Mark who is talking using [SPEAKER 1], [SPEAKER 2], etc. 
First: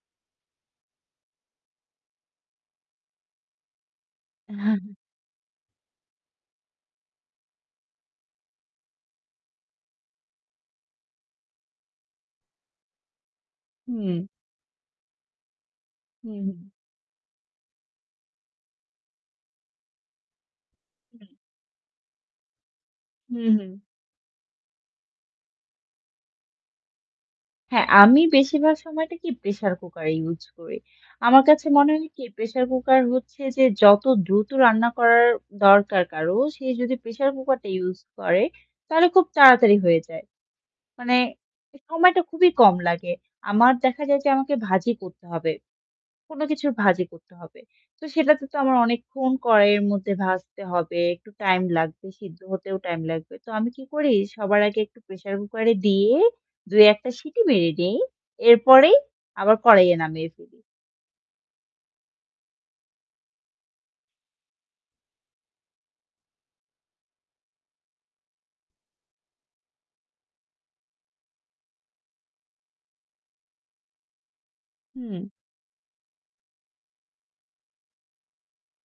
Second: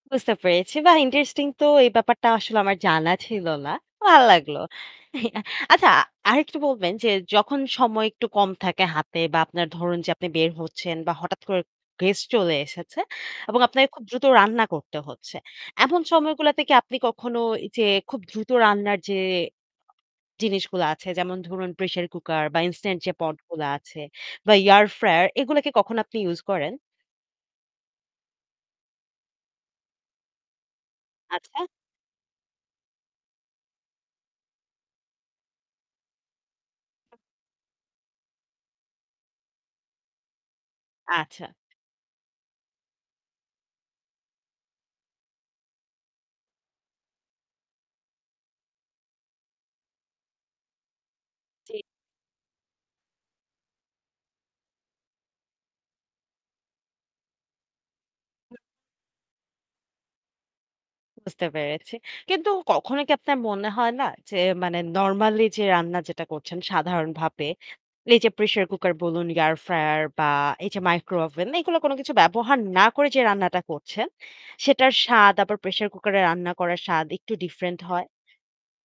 [SPEAKER 1] বুঝতে পেরেছি। বাহ! ইন্টারেস্টিং তো এই ব্যাপারটা আসলে আমার জানা ছিল না। ভাল লাগলো। আচ্ছা আরেকটু বলবেন যে, যখন সময় একটু কম থাকে হাতে বা আপনার ধরুন যে আপনি বের হচ্ছেন বা হঠাৎ করে গেস্ট চলে এসেছে এবং আপনাকে খুব
[SPEAKER 2] হুম।
[SPEAKER 1] দ্রুত রান্না করতে হচ্ছে। এমন
[SPEAKER 2] হুম, হুম।
[SPEAKER 1] সময়গুলাতে কি আপনি কখনো এইযে খুব দ্রুত রান্নার যে জিনিসগুলো আছে,
[SPEAKER 2] হুম।
[SPEAKER 1] যেমন ধরুন প্রেশার কুকার বা ইনস্ট্যান্ট যে
[SPEAKER 2] হুম,
[SPEAKER 1] পটগুলা
[SPEAKER 2] হুম।
[SPEAKER 1] আছে বা এয়ার ফ্রায়ার এগুলা কি কখন আপনি ইউজ করেন?
[SPEAKER 2] হ্যাঁ আমি বেশিরভাগ সময়টা কি প্রেশার কুকার ইউজ করি। আমার
[SPEAKER 1] আচ্ছা।
[SPEAKER 2] কাছে মনে হয় কি প্রেশার কুকার হচ্ছে যে যত দ্রুত রান্না করার দরকার কারো, সে যদি প্রেশার কুকারটা ইউজ করে তাহলে খুব তাড়াতাড়ি হয়ে যায়। মানে
[SPEAKER 1] আচ্ছা।
[SPEAKER 2] এ সময়টা খুবই কম লাগে। আমার দেখা যায় যে আমাকে ভাজি করতে হবে কোন কিছুর ভাজি করতে হবে। তো সেটাতে তো আমার অনেকক্ষণ কড়াইয়ের মধ্যে ভাজতে হবে। একটু টাইম
[SPEAKER 1] জ্বী।
[SPEAKER 2] লাগবে সিদ্ধ হতেও টাইম লাগবে। তো আমি কি করি? সবার আগে একটু প্রেশার কুকারে দিয়ে ২-১ টা সিটি মেরে দেই।
[SPEAKER 1] হুম।
[SPEAKER 2] এরপরেই আবার কড়াইয়ে নামিয়ে ফেলি।
[SPEAKER 1] বুঝতে পেরেছি। কিন্তু কখনো কি আপনার মনে হয় না? যে মানে নরমালি যে রান্না যেটা করছেন সাধারণভাবে, এই যে প্রেশার কুকার বলুন এয়ার ফ্রায়ার বা এই যে মাইক্রোওভেন, এইগুলো কোন কিছু ব্যবহার না করে যে রান্নাটা করছেন, সেটার
[SPEAKER 2] হুম।
[SPEAKER 1] স্বাদ আবার প্রেশার কুকারে রান্না করা স্বাদ একটু ডিফারেন্ট হয়?